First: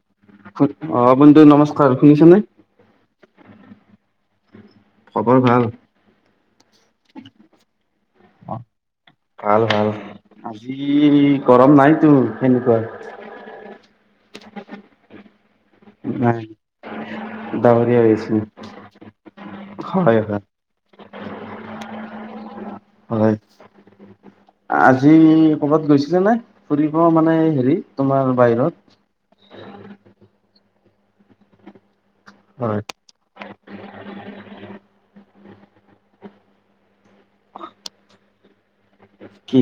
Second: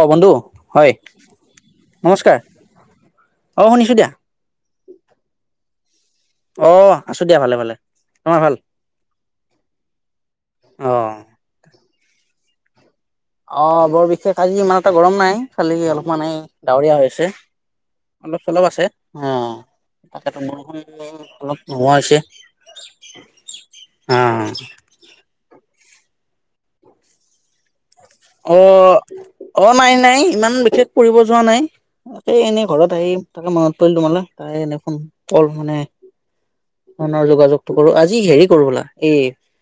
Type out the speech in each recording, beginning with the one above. অঁ' বন্ধু। হয় অঁ' বন্ধু নমস্কাৰ, শুনিছা নে? অঁ' শুনিছোঁ দিয়া। খবৰ ভাল? অ আছো দিয়া ভালে ভালে তোমাৰ ভাল অঁ' ভাল ভাল, অ আজি- গৰম নাইতো সেনেকুৱা। অঁ' বৰ বিশেষ আজি ইমান এটা গৰম নাই, খালি অলপ মান এই নাই ডাৱৰীয়া ডাৱৰীয়া হৈ হৈছে। আছে। অলপ চলপ আছে, অঁ' হয় তাকে হয় [unintelligible] বৰষুণ অলপ নোহোৱা হৈছে। হয়, আজি কৰ'বাত গৈছিলা নে ফুৰিব মানে হেৰি? তোমাৰ বাহিৰত? অঁ' অঁ' নাই নাই, ইমান বিশেষ ফুৰিব যোৱা নাই। এই এনেই হয়। ঘৰত আহি তাকে মনত পৰিল তোমালে তাকে এনেই ফোন কল মানে- ফোনৰ যোগাযোগটো কৰোঁ, আজি হেৰি কৰো বলা এই কি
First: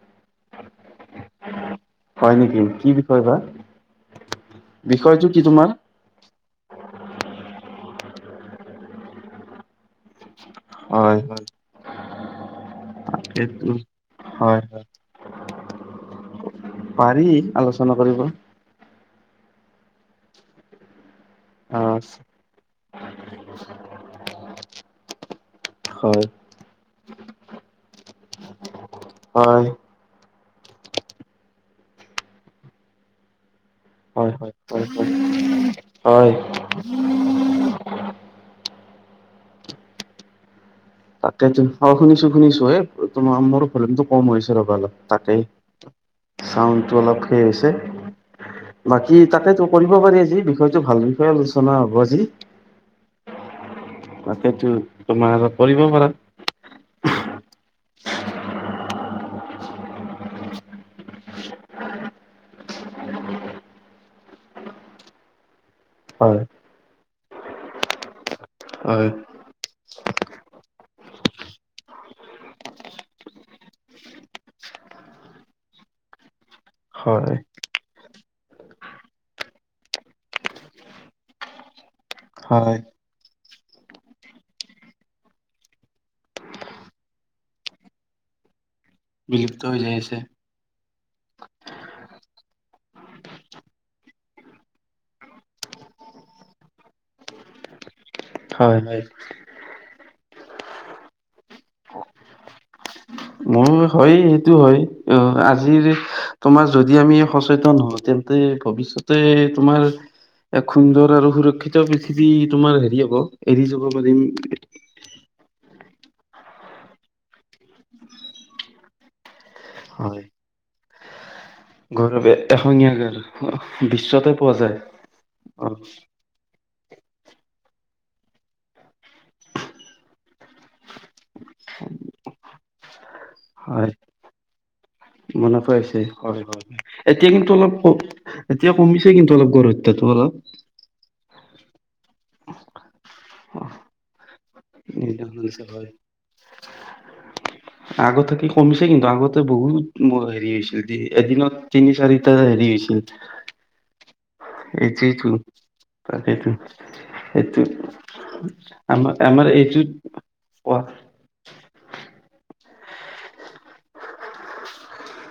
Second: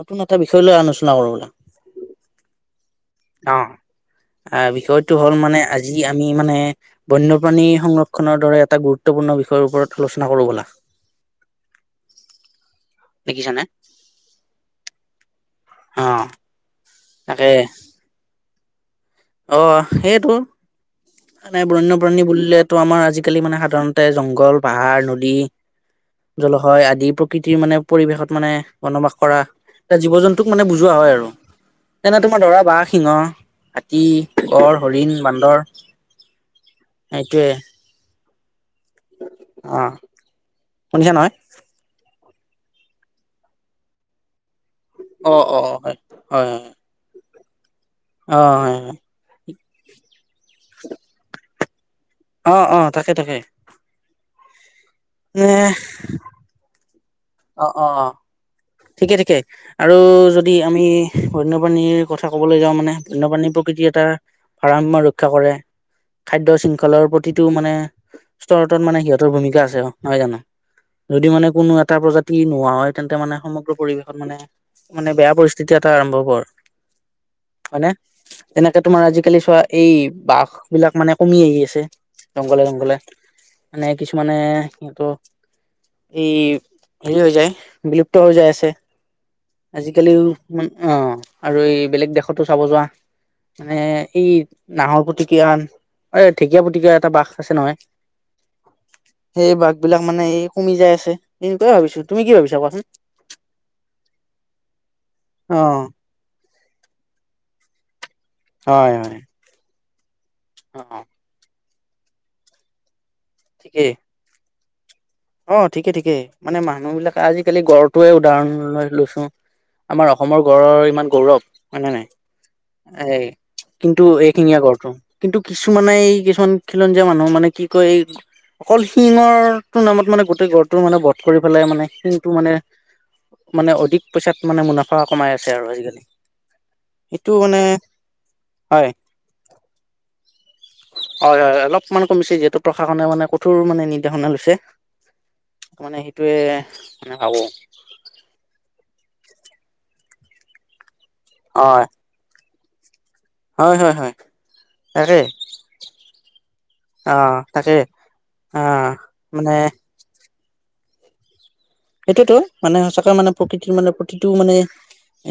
নতুন এটা বিষয় লৈ আলোচনা কৰো বলা। হয় নেকি, কি বি অ বিষয়টো হ'ল কি মানে তোমাৰ? আজি যি আমি মানে বন্যপ্ৰাণী সংৰক্ষনৰ দৰে এটা গুৰুত্বপূৰ্ণ বিষয়ৰ ওপৰত আলোচনা কৰো ব'লা। হয় হয়। দেখিছানে সেইটো হয় হয়। অ। পাৰি তাকে আলোচনা কৰিব। অ সেইটো বন্যপ্ৰাণী বুলিলেটো আমাৰ আজিকালি মানে সাধাৰণতে জংগল পাহাৰ নদী হয়। জলশয় আদি প্ৰকৃতিৰ মানে পৰিৱেশত মানে বনবাস কৰা হয় জীৱ-জন্তুক মানে বুজোৱা হয় আৰু যেনে তোমাৰ ধৰা বাঘ, সিংহ। হাতী, হয় হয় গড়, হয় হয় হৰিণ, বান্দৰ হয়। সেইটোৱেই। আহ। তাকেইতো অ শুনিছো শুনিছো এ তোমাৰ মোৰ ভলিউমটো কম হৈ আছে ৰবা অলপ। অ তাকেই অ হয় হয় হয় চাউণ্ডটো অলপ হেৰি হৈছে। অ হয় হয়। কি তাকেইতো কৰিব পাৰি আজি বিষয়টো ভাল বিষয়ে আলোচনা হ'ব আজি। অঁ অঁ তাকে তাকে। তাকেইতো। এই। অ, অ, অ। ঠিকেই ঠিকেই। আৰু যদি আমি বন্যপ্ৰাণীৰ কথা ক'বলৈ যাওঁ মানে বন্যপ্ৰাণীৰ প্ৰকৃতি এটা ভাৰসাম্য ৰক্ষা কৰে। হয় খাদ্য শৃংখলৰ প্ৰতিটো মানে স্তৰতত মানে হয় সিহঁতৰ ভূমিকা আছে আৰু। নহয় জানো, যদি মানে কোনো এটা প্ৰজাতি নোহোৱা হয়, তেন্তে মানে সম- সমগ্ৰ পৰিৱেশত মানে মানে বেয়া পৰিস্থিতি এটা আৰম্ভ হ'ব আৰু। হয়। হয়নে, তেনেকে তোমাৰ আজিকালি চোৱা এই বাঘ বিলাক মানে কমি আহি আছে। জংঘলে হয় জংঘলে। মানে কিছুমানে সিহঁতৰ এই হেৰি হৈ যায় বিলুপ্ত হৈ যায় আছে। বিলুপ্ত হৈ যাই আছে আজিকালিও মান অ আৰু এই বেলেগ দেশতো চাব যোৱা। মানে এই নাহৰপুতুকীয়া, ঢেকীয়া পুতুকিয়া এটা বাঘ আছে নহয়। হয় হয় সেই বাঘ বিলাক মানে এই কমি যায় আছে এনেকুৱাই ভাবিছো, তুমি কি ভাবিছা কোৱাচোন? মোৰ হয়, হয়, অ আজিৰ তোমাৰ যদি আমি সচেতন হওঁ তেন্তে হয় হয় ভৱিষ্যতে তোমাৰ এক অ সুন্দৰ আৰু সুৰক্ষিত পৃথিৱী তোমাৰ হেৰি হ'ব এৰি ঠিকেই যাব পাৰিম। অ ঠিকে ঠিকে, মানে মানুহ বিলাকে আজিকালি গড় টোৱে উদাহৰণ লৈ লৈছো। আমাৰ হয় অসমৰ গড়ৰ ইমান গৌৰৱ। হয় নে নাই, গৌৰৱ এশঙীয়া গাৰ এই কিন্তু বিশ্বতে পোৱা এশিঙীয়া যায় গঁড়টো কিন্তু অ কিছুমানে এই কিছুমান খিলঞ্জীয়া মানুহ মানে কি কয়, এই অকল শিঙৰ তটো নামত মানে গোটেই গড় গড়টো মানে বধ কৰি পেলাই, মানে শিঙটো মানে মানে হয় অধিক পইচাত মানে মুনাফা কমাই আছে মনত আৰু পৰিছে আজিকালি হয় হয় এতিয়া সেইটো মানে কিন্তু এতিয়া হয় কমিছে কিন্তু অলপ গড়ঁ হত্যাটো অলপ। হয় হয় অলপমান কমিছে যিহেতু প্ৰশাসনে মানে কঠোৰ অ, মানে নিৰ্দেশনা লৈছে নিৰ্দেশ দিছে, ত মানে সেইটোয়ে মানে ভাবো। আগত থাকি কমিছে কিন্তু আগতে বহুত হেৰি হৈছিল। দিনত হয় তিনি, চাৰিটা হেৰি হৈছিল। হয় হয় হয়। তাকে সেইটোৱেতো তাকেইটো। অ এইটো তাকে অ আমাৰ মানে আমাৰ এইটো সেইটোতো মানে সঁচাকে মানে প্ৰকৃতিৰ মানে প্ৰতিটো মানে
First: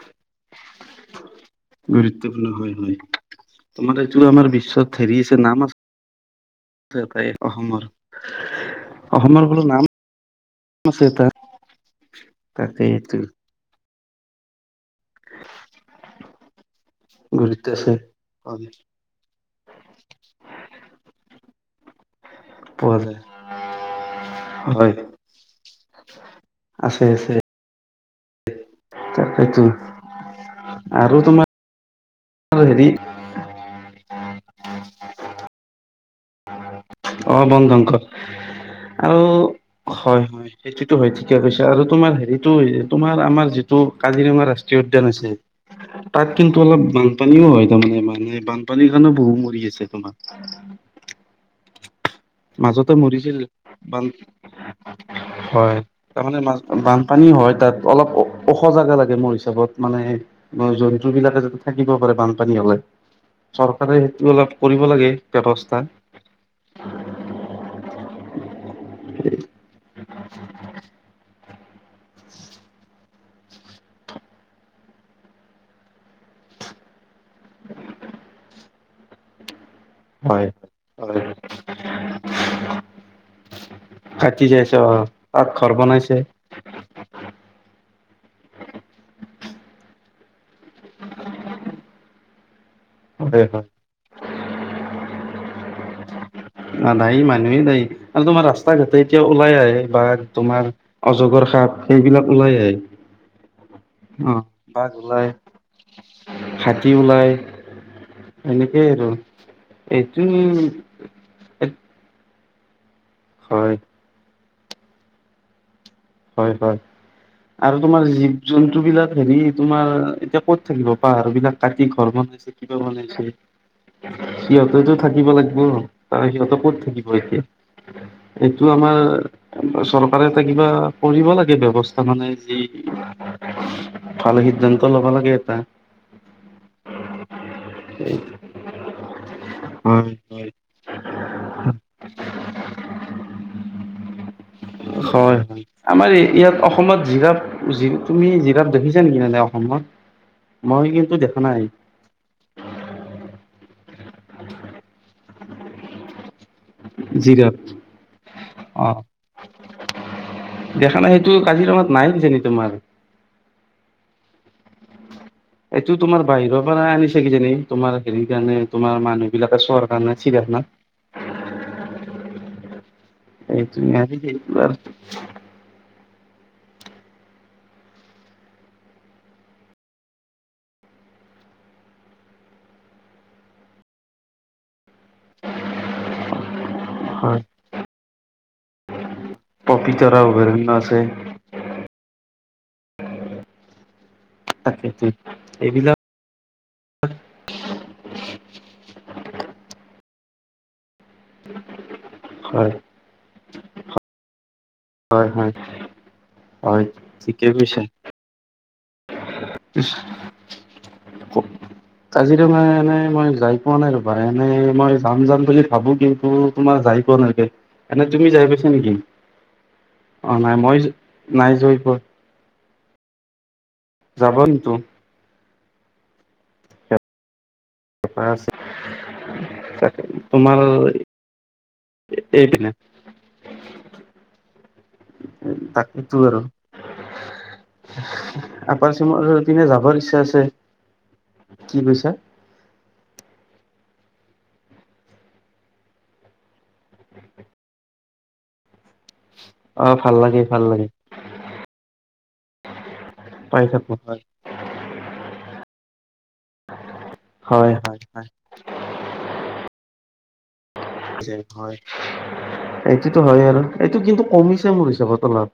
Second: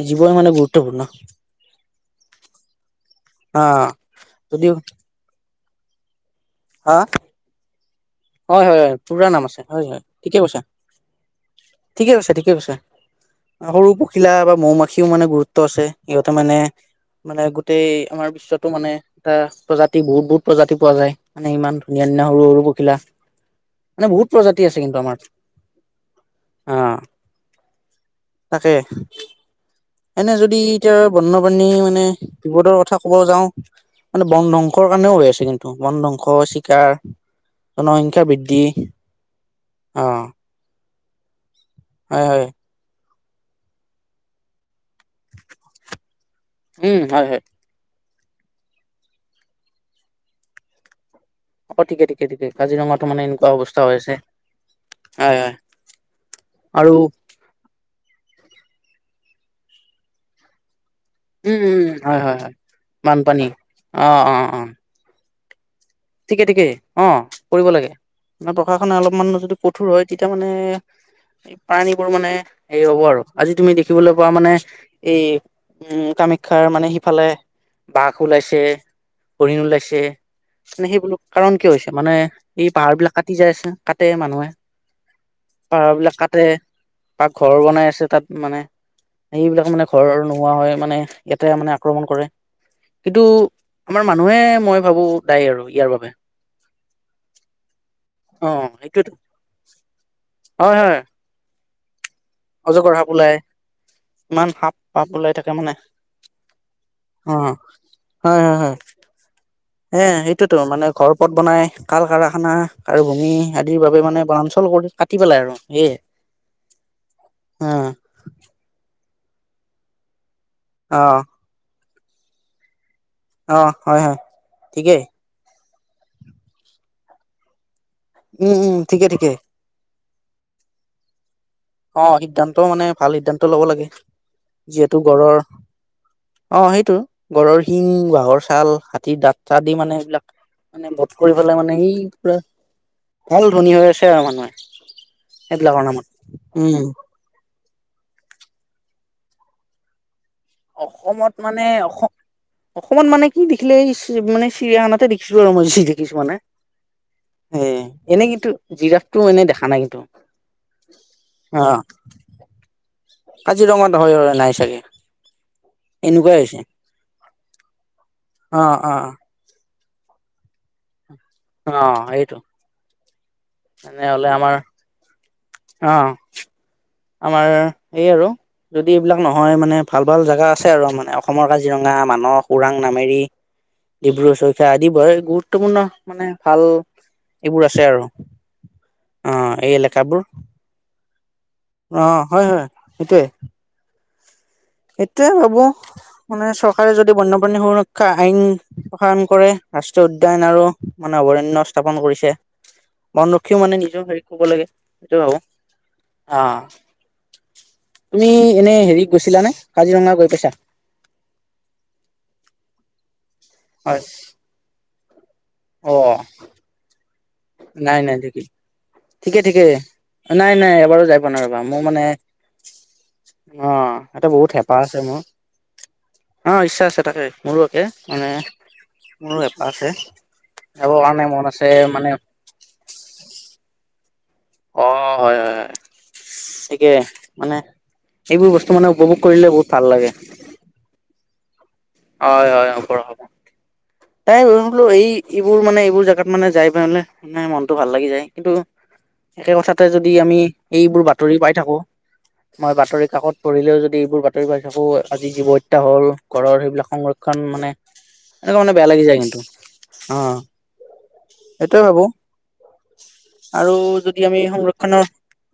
জীৱই মানে গুৰুত্বপূৰ্ণ। গুৰুত্বপূৰ্ণ হয়, অ তোমাৰ এইটো আমাৰ যদিও বিশ্বত হেৰি আছে নাম আছে। হা তাৰ পৰা এই অসমৰ হয় হয় হয় পুৰা অসমৰ নাম আছে বোলো হয় হয় ঠিকে কৈছা। [unintelligible] ঠিকে কৈছা ঠিকে কৈছা তাকেই এইটো সৰু পখিলা বা মৌ মাখি -ও মানে গুৰুত্ব আছে সিহঁতে মানে মানে গুৰুত্ব গোটেই আছে আমাৰ বিশ্বতো হয় মানে এটা প্ৰজাতি বহুত বহুত প্ৰজাতি পোৱা যায় মানে ইমান ধুনীয়া ধুনীয়া সৰু সৰু পখিলা পোৱা যায়। মানে বহুত প্ৰজাতি আছে হয় কিন্তু আমাৰ অ আছে তাকে। তাকেইটো। এনে যদি এতিয়া বন্যপ্ৰাণী মানে বিপদৰ হেৰি কথা কব যাওঁ মানে বন ধ্বংসৰ কাৰণেও হৈ আছে কিন্তু বন ধ্বংস হৈছি অ বন ধংস আৰু অ হয় হয়। সেইটোতো হয় ঠিকে কৈছা আৰু তোমাৰ হয় হয় হেৰিটো তোমাৰ আমাৰ যিটো কাজিৰঙা ৰাষ্ট্ৰীয় উদ্যান আছে, তাত কিন্তু অলপ বানপানীও হয়। [unintelligible] বানপানীৰ কাৰণেও বহু মৰি আছে তোমাৰ অ ঠিকে ঠিকে ঠিকে মাজতে কাজিৰঙাতো মানে মৰিছিল এনেকুৱা অৱস্থা হৈ বান- আছে হয় তাৰমানে আৰু বানপানী হয় তাত অলপ ওখ জাগা লাগে মোৰ হিচাপত মানে জন্তু বিলাকে উম যাতে উম থাকিব উম পাৰে হয় হয় হয় বানপানী হলে, বানপানী চৰকাৰে অ সেইটো অ অলপ অ কৰিব লাগে। ব্যৱস্থা ঠিকে ঠিকেই অ কৰিব লাগে মানে প্ৰশাসনে অলপমান যদি কঠোৰ হয় তেতিয়া মানে প্ৰাণীবোৰ মানে হেৰি হ'ব আৰু আজি তুমি দেখিবলৈ পোৱা মানে এই উম, কামাখ্যাৰ মানে সিফালে বাঘ ওলাইছে, হৰিণ ওলাইছে। হয় মানে সেইবোৰ হয় কাৰণ কিয় হৈছে মানে এই পাহাৰ বিলাক কাটি যাই আছে কাটে কাটি মানুহে যাইছে অ তাত ঘৰ পাহাৰ বিলাক বনাইছে কাটে বা ঘৰ বনাই আছে তাত মানে সেইবিলাক মানে ঘৰ নোহোৱা হৈ মানে ইয়াতে মানে আক্ৰমণ কৰে। কিন্তু হয় হয় আমাৰ মানুহে মই ভাবো দায় আৰু ইয়াৰ বাবে। দায় মানুহে দায় কাৰণ তোমাৰ অ ৰাস্তা ঘাটে সেইটোয়েতো এতিয়া ওলাই আহে বাঘ তোমাৰ হয় হয় অজগৰ সাপ সেইবিলাক ওলাই আহে। অজগৰ সাপ ওলাই অ' ইমান সাপ বাঘ পাপ ওলাই, থাকে মানে হাতী ওলাই। অ এনেকে আৰু এই এইটো সেইটোৱেটো মানুহে ঘৰ পথ বনাই কল কাৰখানা হয় আদিৰ বাবে মানে বনাঞ্চল কৰি কাটি পেলাই আৰু সেই হয়- হয় আৰু তোমাৰ জীৱ - জন্তুবিলাক হেৰি তোমাৰ এতিয়া ক'ত থাকিব অ পাহাৰবিলাক কাটি ঘৰ বনাইছে, কিবা বনাইছে। অ হয় হয় সিহঁতেটো ঠিকেই থাকিব লাগিব, আ সিহঁতে কত থাকিব এতিয়া? উম এইটো উম আমাৰ ঠিকে ঠিকে চৰকাৰে এটা কিবা কৰিব লাগে ব্যৱস্থা অ মানে সিদ্ধান্ত যি, মানে ভাল সিদ্ধান্ত ল'ব লাগে ভাল সিদ্ধান্ত যিহেতু ল'ব লাগে গঁড়ৰ এটা। অ' সেইটো গড়ৰ শিং, বাঘৰ ছাল, হাতীৰ দাঁত আদি মানে হয় এইবিলাক হয়। মানে বধ কৰি পেলাই মানে সেই পুৰা ভাল ধনী হৈ আছে আৰু মানুহে। হয়, হয়', সেইবিলাকৰ নামত আমাৰ ই ইয়াত উম অসমত জিৰাফ জি তুমি জিৰাফ দেখিছা নেকি এনেই অসমত, মই কিন্তু অসমত দেখা মানে নাই। অসম অসমত মানে কি দেখিলে এই চি মানে চিৰিয়াখানাতে দেখিছো আৰু মই চি দেখিছোঁ মানে। জিৰাফ এ', এনেই কিন্তু অ জিৰাফটো এনেই দেখা নাই কিন্তু। দেখা নাই সেইটো অ কাজিৰঙাত নাই কিজানি তোমাৰ? কাজিৰঙাত হয়, হয় নাই চাগে। এইটো তোমাৰ এনেকুৱাই হৈছে বাহিৰৰ পৰা আনিছে কিজানি তোমাৰ হেৰি কাৰণে অ অ তোমাৰ মানুহ বিলাকে চোঁৱাৰ কাৰণে অ সেইটো চিৰিয়াখানাত। এইটোৱে আজি তেনেহলে আমাৰ দিনটো আ অ। আমাৰ এই আৰু যদি এইবিলাক নহয় মানে ভাল ভাল জাগা আছে আৰু মানে অসমৰ কাজিৰঙা, মানস ওৰাং, নামেৰি। ডিব্ৰু-চৈখোৱা আদি বৰ গুৰুত্বপূৰ্ণ মানে ভাল হয় এইবোৰ আছে আৰু অ', এই এলেকাবোৰ। বিভিন্ন আছে। অ', হয়-হয় সেইটোৱে। তাকেটো এইটোৱে হ'ব। এইবিলাক আপোনাৰ চৰকাৰে যদি বন্যপ্ৰাণী সুৰক্ষা আইন প্ৰসাৰণ কৰে, ৰাষ্ট্ৰীয় উদ্যান আৰু মানে অভয়াৰণ্য স্থাপন কৰিছে, হয় বন ৰক্ষীও মানে নিজৰ হেৰিত কব লাগে। সেইটো হয়- ভাবো অ হয়-হয়, ঠিকেই কৈছে। তুমি এনে হেৰিত গৈছিলা নে, কাজিৰঙা গৈ পাইছা? ক কাজিৰঙা এনেই মই যাই পোৱা নাই হয় ৰ'বা, এনে মই যাম যাম বুলি অ ভাবো কিন্তু তোমাৰ যাই পোৱা নাই এনেকে। নাই নাই ঠিকে, ঠিকে ঠিকে, অ নাই, নাই মই এবাৰো যাই পোৱা নাই ৰ'বা যাই মোৰ পোৱা মানে অ', সেইটো যাব বহুত কিন্তু হেঁপাহ আছে মোৰ। অ', ইচ্ছা আছে তাকে মোৰো। তে মানে মোৰো হেপাহ আছে যাবৰ কাৰণে মন আছে মানে এই পিনে। [inaudible] অ হয় হয় হয় [unintelligible] টো আৰু। ঠিকে মানে এইবোৰ বস্তু মানে আপাৰ উপভোগ আছামৰ ৰ কৰিলে বহুত পিনে ভাল যাবৰ লাগে। ইচ্ছা আছে, কি কৈছা? হয়, হয়, আপাৰ অসমত, তাই [unintelligible] এই এইবোৰ মানে এইবোৰ জাগাত মানে যাই পাইলে। নাই মনটো ভাল লাগি যায় কিন্তু একে কথাতে অ যদি ভাল আমি লাগে ভাল লাগে এইবোৰ বাত তৰি পাই থাকো, মই বাতৰি-কাকত পাই পঢ়িলেও থাকো যদি এইবোৰ হয় ত পাই থাকোঁ, আজি জীৱ হত্যা হ'ল ঘৰৰ সেইবিলাক সংৰক্ষণ মানে হয় হয় হয় এনেকুৱা মানে বেয়া লাগি যায় কিন্তু অ'। পিছে এইটো হয়, সেইটোয়ে ভাবো এইটোতো হয় আৰু এইটো যদি কিন্তু আমি কমিছে মোৰ সংৰক্ষণৰ হিচাপতো অলপ।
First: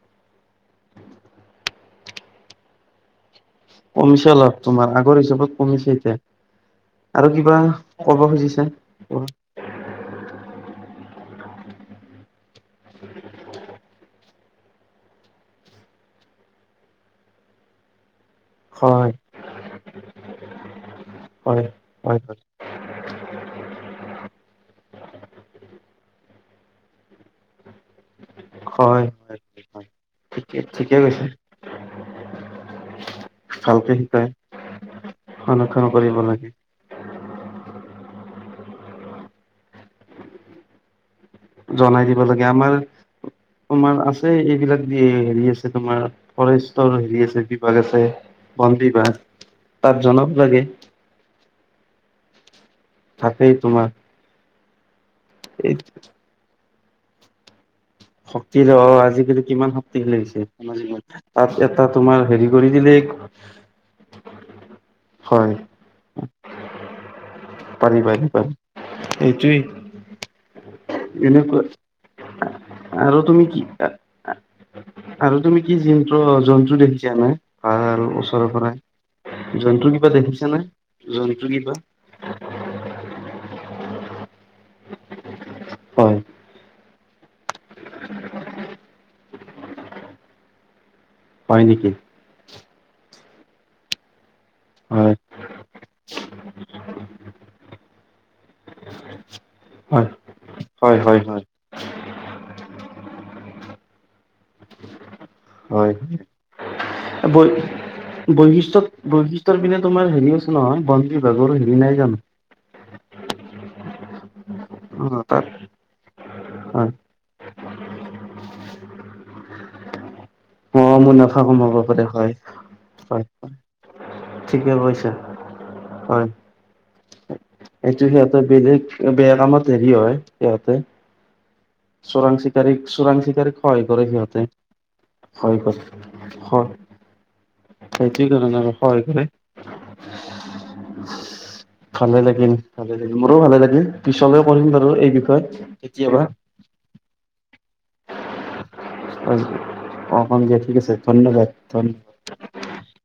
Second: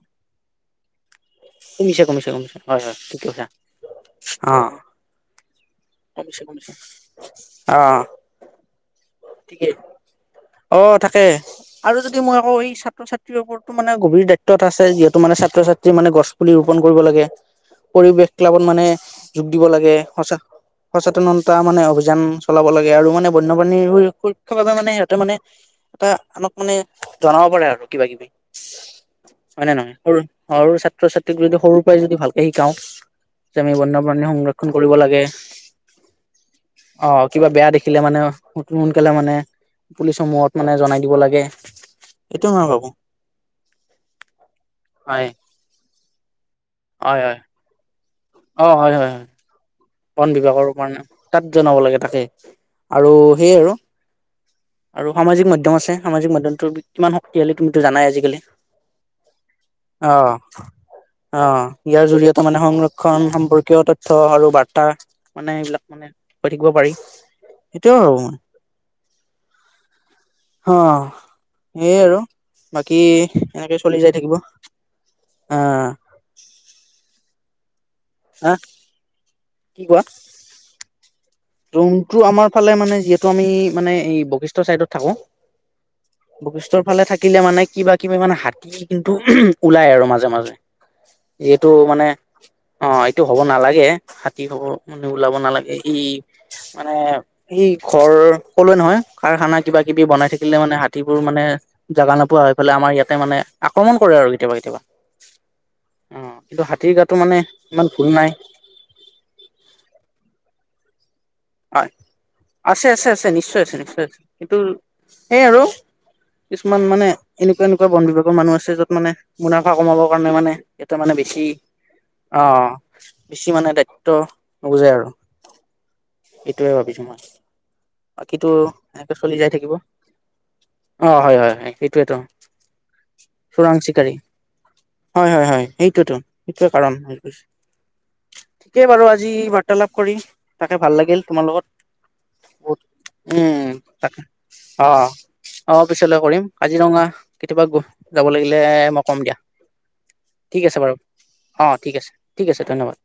কমিছে, কমিছে, কমিছে, হয়, হয়, ঠিক কৈছা। কমিছে অলপ অ', তোমাৰ, আগৰ হিচাপত কমিছে। আৰু কিবা ক'ব খুজিছা কোৱা। ঠিকে অ', তাকে, আৰু যদি মই আকৌ এই ছাত্ৰ- ছাত্ৰীৰ ওপৰত মানে গভীৰ দায়িত্বত আছে। যিহেতু মানে ছাত্ৰ-ছাত্ৰী মানে গছ পুলি ৰোপন কৰিব লাগে। পৰিৱেশ ক্লাবত মানে হয়, যোগ দিব লাগে। সঁচা সচেতনতা মানে হয়, অভিযান হয়, চলাব লাগে, আৰু মানে বন্যপ্ৰাণীৰ স সুৰক্ষাৰ বাবে মানে সিহঁতে মানে এটা আনক মানে জনাব পাৰে আৰু কিবা-কিবি। হয়, হয় নে নহয়? সৰু, ঠিকে সৰু ঠিকে কৈছে ছাত্ৰ-ছাত্ৰীক যদি সৰুৰ পৰাই যদি ভালকে শিকাও। যে আমি ভালকে বন্যপ্ৰাণী শিকাই সংৰক্ষণ কৰিব লাগে। [unintelligible] কৰিব লাগে। অ', কিবা বেয়া দেখিলে মানে, অ, সোনকালে মানে পুলিচ সমূহত মানে জনাই দিব লাগে। জনাই দিব লাগে, এইটো মই আমাৰ ভাবো তোমাৰ আছে। এইবিলাক দি হয় হেৰি আছে। তোমাৰ ফৰেষ্টৰ হয় হেৰি হয় আছে। বিভাগ আছে অ বন হয় হয় বিভাগ। হয় তাত বন জনাব লাগে বিভাগৰ মানে তাত জনাব লাগে। তাকে, আৰু থাকেই সেইয়ে আৰু তোমাৰ আৰু সামাজিক মাধ্যম এই আছে। সামাজিক মাধ্যমটো কিমান শক্তিশালী তুমিতো জানাই আজিকালি শক্তিৰে অ আজিকালি কিমান অ, শক্তিশালী হৈছে সামাজিক মাধ্যম তাত অ', এটা ইয়াৰ তোমাৰ জৰিয়তে হেৰি মানে কৰি দিলেই সংৰক্ষণ সম্পৰ্কীয় তথ্য আৰু বাৰ্তা মানে হয় এইবিলাক মানে, [unintelligible] থাকিব পাৰি। সেইটোয়ে পাৰি, ভাবো পাৰী, মই পাৰি, অ এইটোৱে এনেকোৱা। সেইয়ে আৰু বাকী এনেকে চলি যাই থাকিব। আৰু তুমি কি [unintelligible] জন্তু জন্তু দেখিছা নে? ভাল আৰু ওচৰৰ হা পৰা, কি জন্তু কিবা দেখিছা নে? জন্তু কিবা টো আমাৰ ফালে মানে যিহেতু আমি মানে বশিষ্ঠৰ চাইডট থাকো, হয় বশিষ্ঠ ইফালে থাকিলে মানে, কিবা-কিবি মানে হাতী কিন্তু ওলাই আৰু মাজে, মাজে। হয় যিহেতু নেকি মানে অ', এইটো হ'ব নালাগে। হাতী হব মানে হয় ওলাব নালাগে ই। মানে সি ঘৰ ক'লোৱে নহয়। কাৰখানা কিবা-কিবি হয় বনাই থাকিলে, মানে হয় হয় হাতীবোৰ হয় মানে জগা নোপোৱা হৈ ফালে আমাৰ মানে আক্ৰমণ কৰে আৰু কেতিয়াবা, কেতিয়াবা। হয়। অ কিন্তু হাতীৰ গাটো মানে বৈ ইমান ভুল নাই বৈশিষ্টত। বৈশিষ্ট্যৰ পিনে তোমাৰ হেৰি আছে নহয়। বন বিভাগৰো হেৰি নাই জানো? আছে। আছে। আছে। নিশ্চয় আছে। নিশ্চয় আছে। কিটো অ সেইয় তাত আৰু কিছুমান হয় মানে এনেকুৱা এনেকুৱা বন বিভাগৰ মানুহ আছে। য'ত মানে মুনাফা কমাবৰ কাৰণে মানে অ ইয়াতে মানে মুনাফা বেছি কমাব পাৰে হয় অ, হয় বেছি মানে দায়িত্ব ঠিকে নুবুজায় আৰু কৈছা এইটোৱে ভাবিছো মই একটো সিহঁতে বাকীতো বেলেগ এনেকে চলি বেয়া যাই কামত থাকিব হেৰি হয়। সিহঁতে অ হয় হয় হয় সেইটোৱেতো চোৰাং চিকাৰীক চোৰাং চিকাৰীক চোৰাং সহায় কৰে। চিকাৰী সিহঁতে হয়। হয়। সহায় হয়। কৰে এইটোতো এইটোৱ হয় কাৰণে সেইটো কাৰণে ঠিকেই সহায় বাৰু কৰে আজি বাৰ্তালাপ কৰিম তাকে ভাল লাগিল। তোমাৰ ভালে লাগিল লগত ভালে লাগিল মোৰো ভালে উম', লাগিল তাকে পিছলৈ কৰিম বাৰু অ, এই বিষয়ে অ, কেতিয়াবা পিছলৈ কৰিম কাজিৰঙা কেতিয়াবা গৈ যাব লাগিলে। মই কম দিয়া। অ', অকিয় ঠিক আছে,। ধন্যবাদ অ ধন ঠিক আছে ঠিক আছে। ধন্যবাদ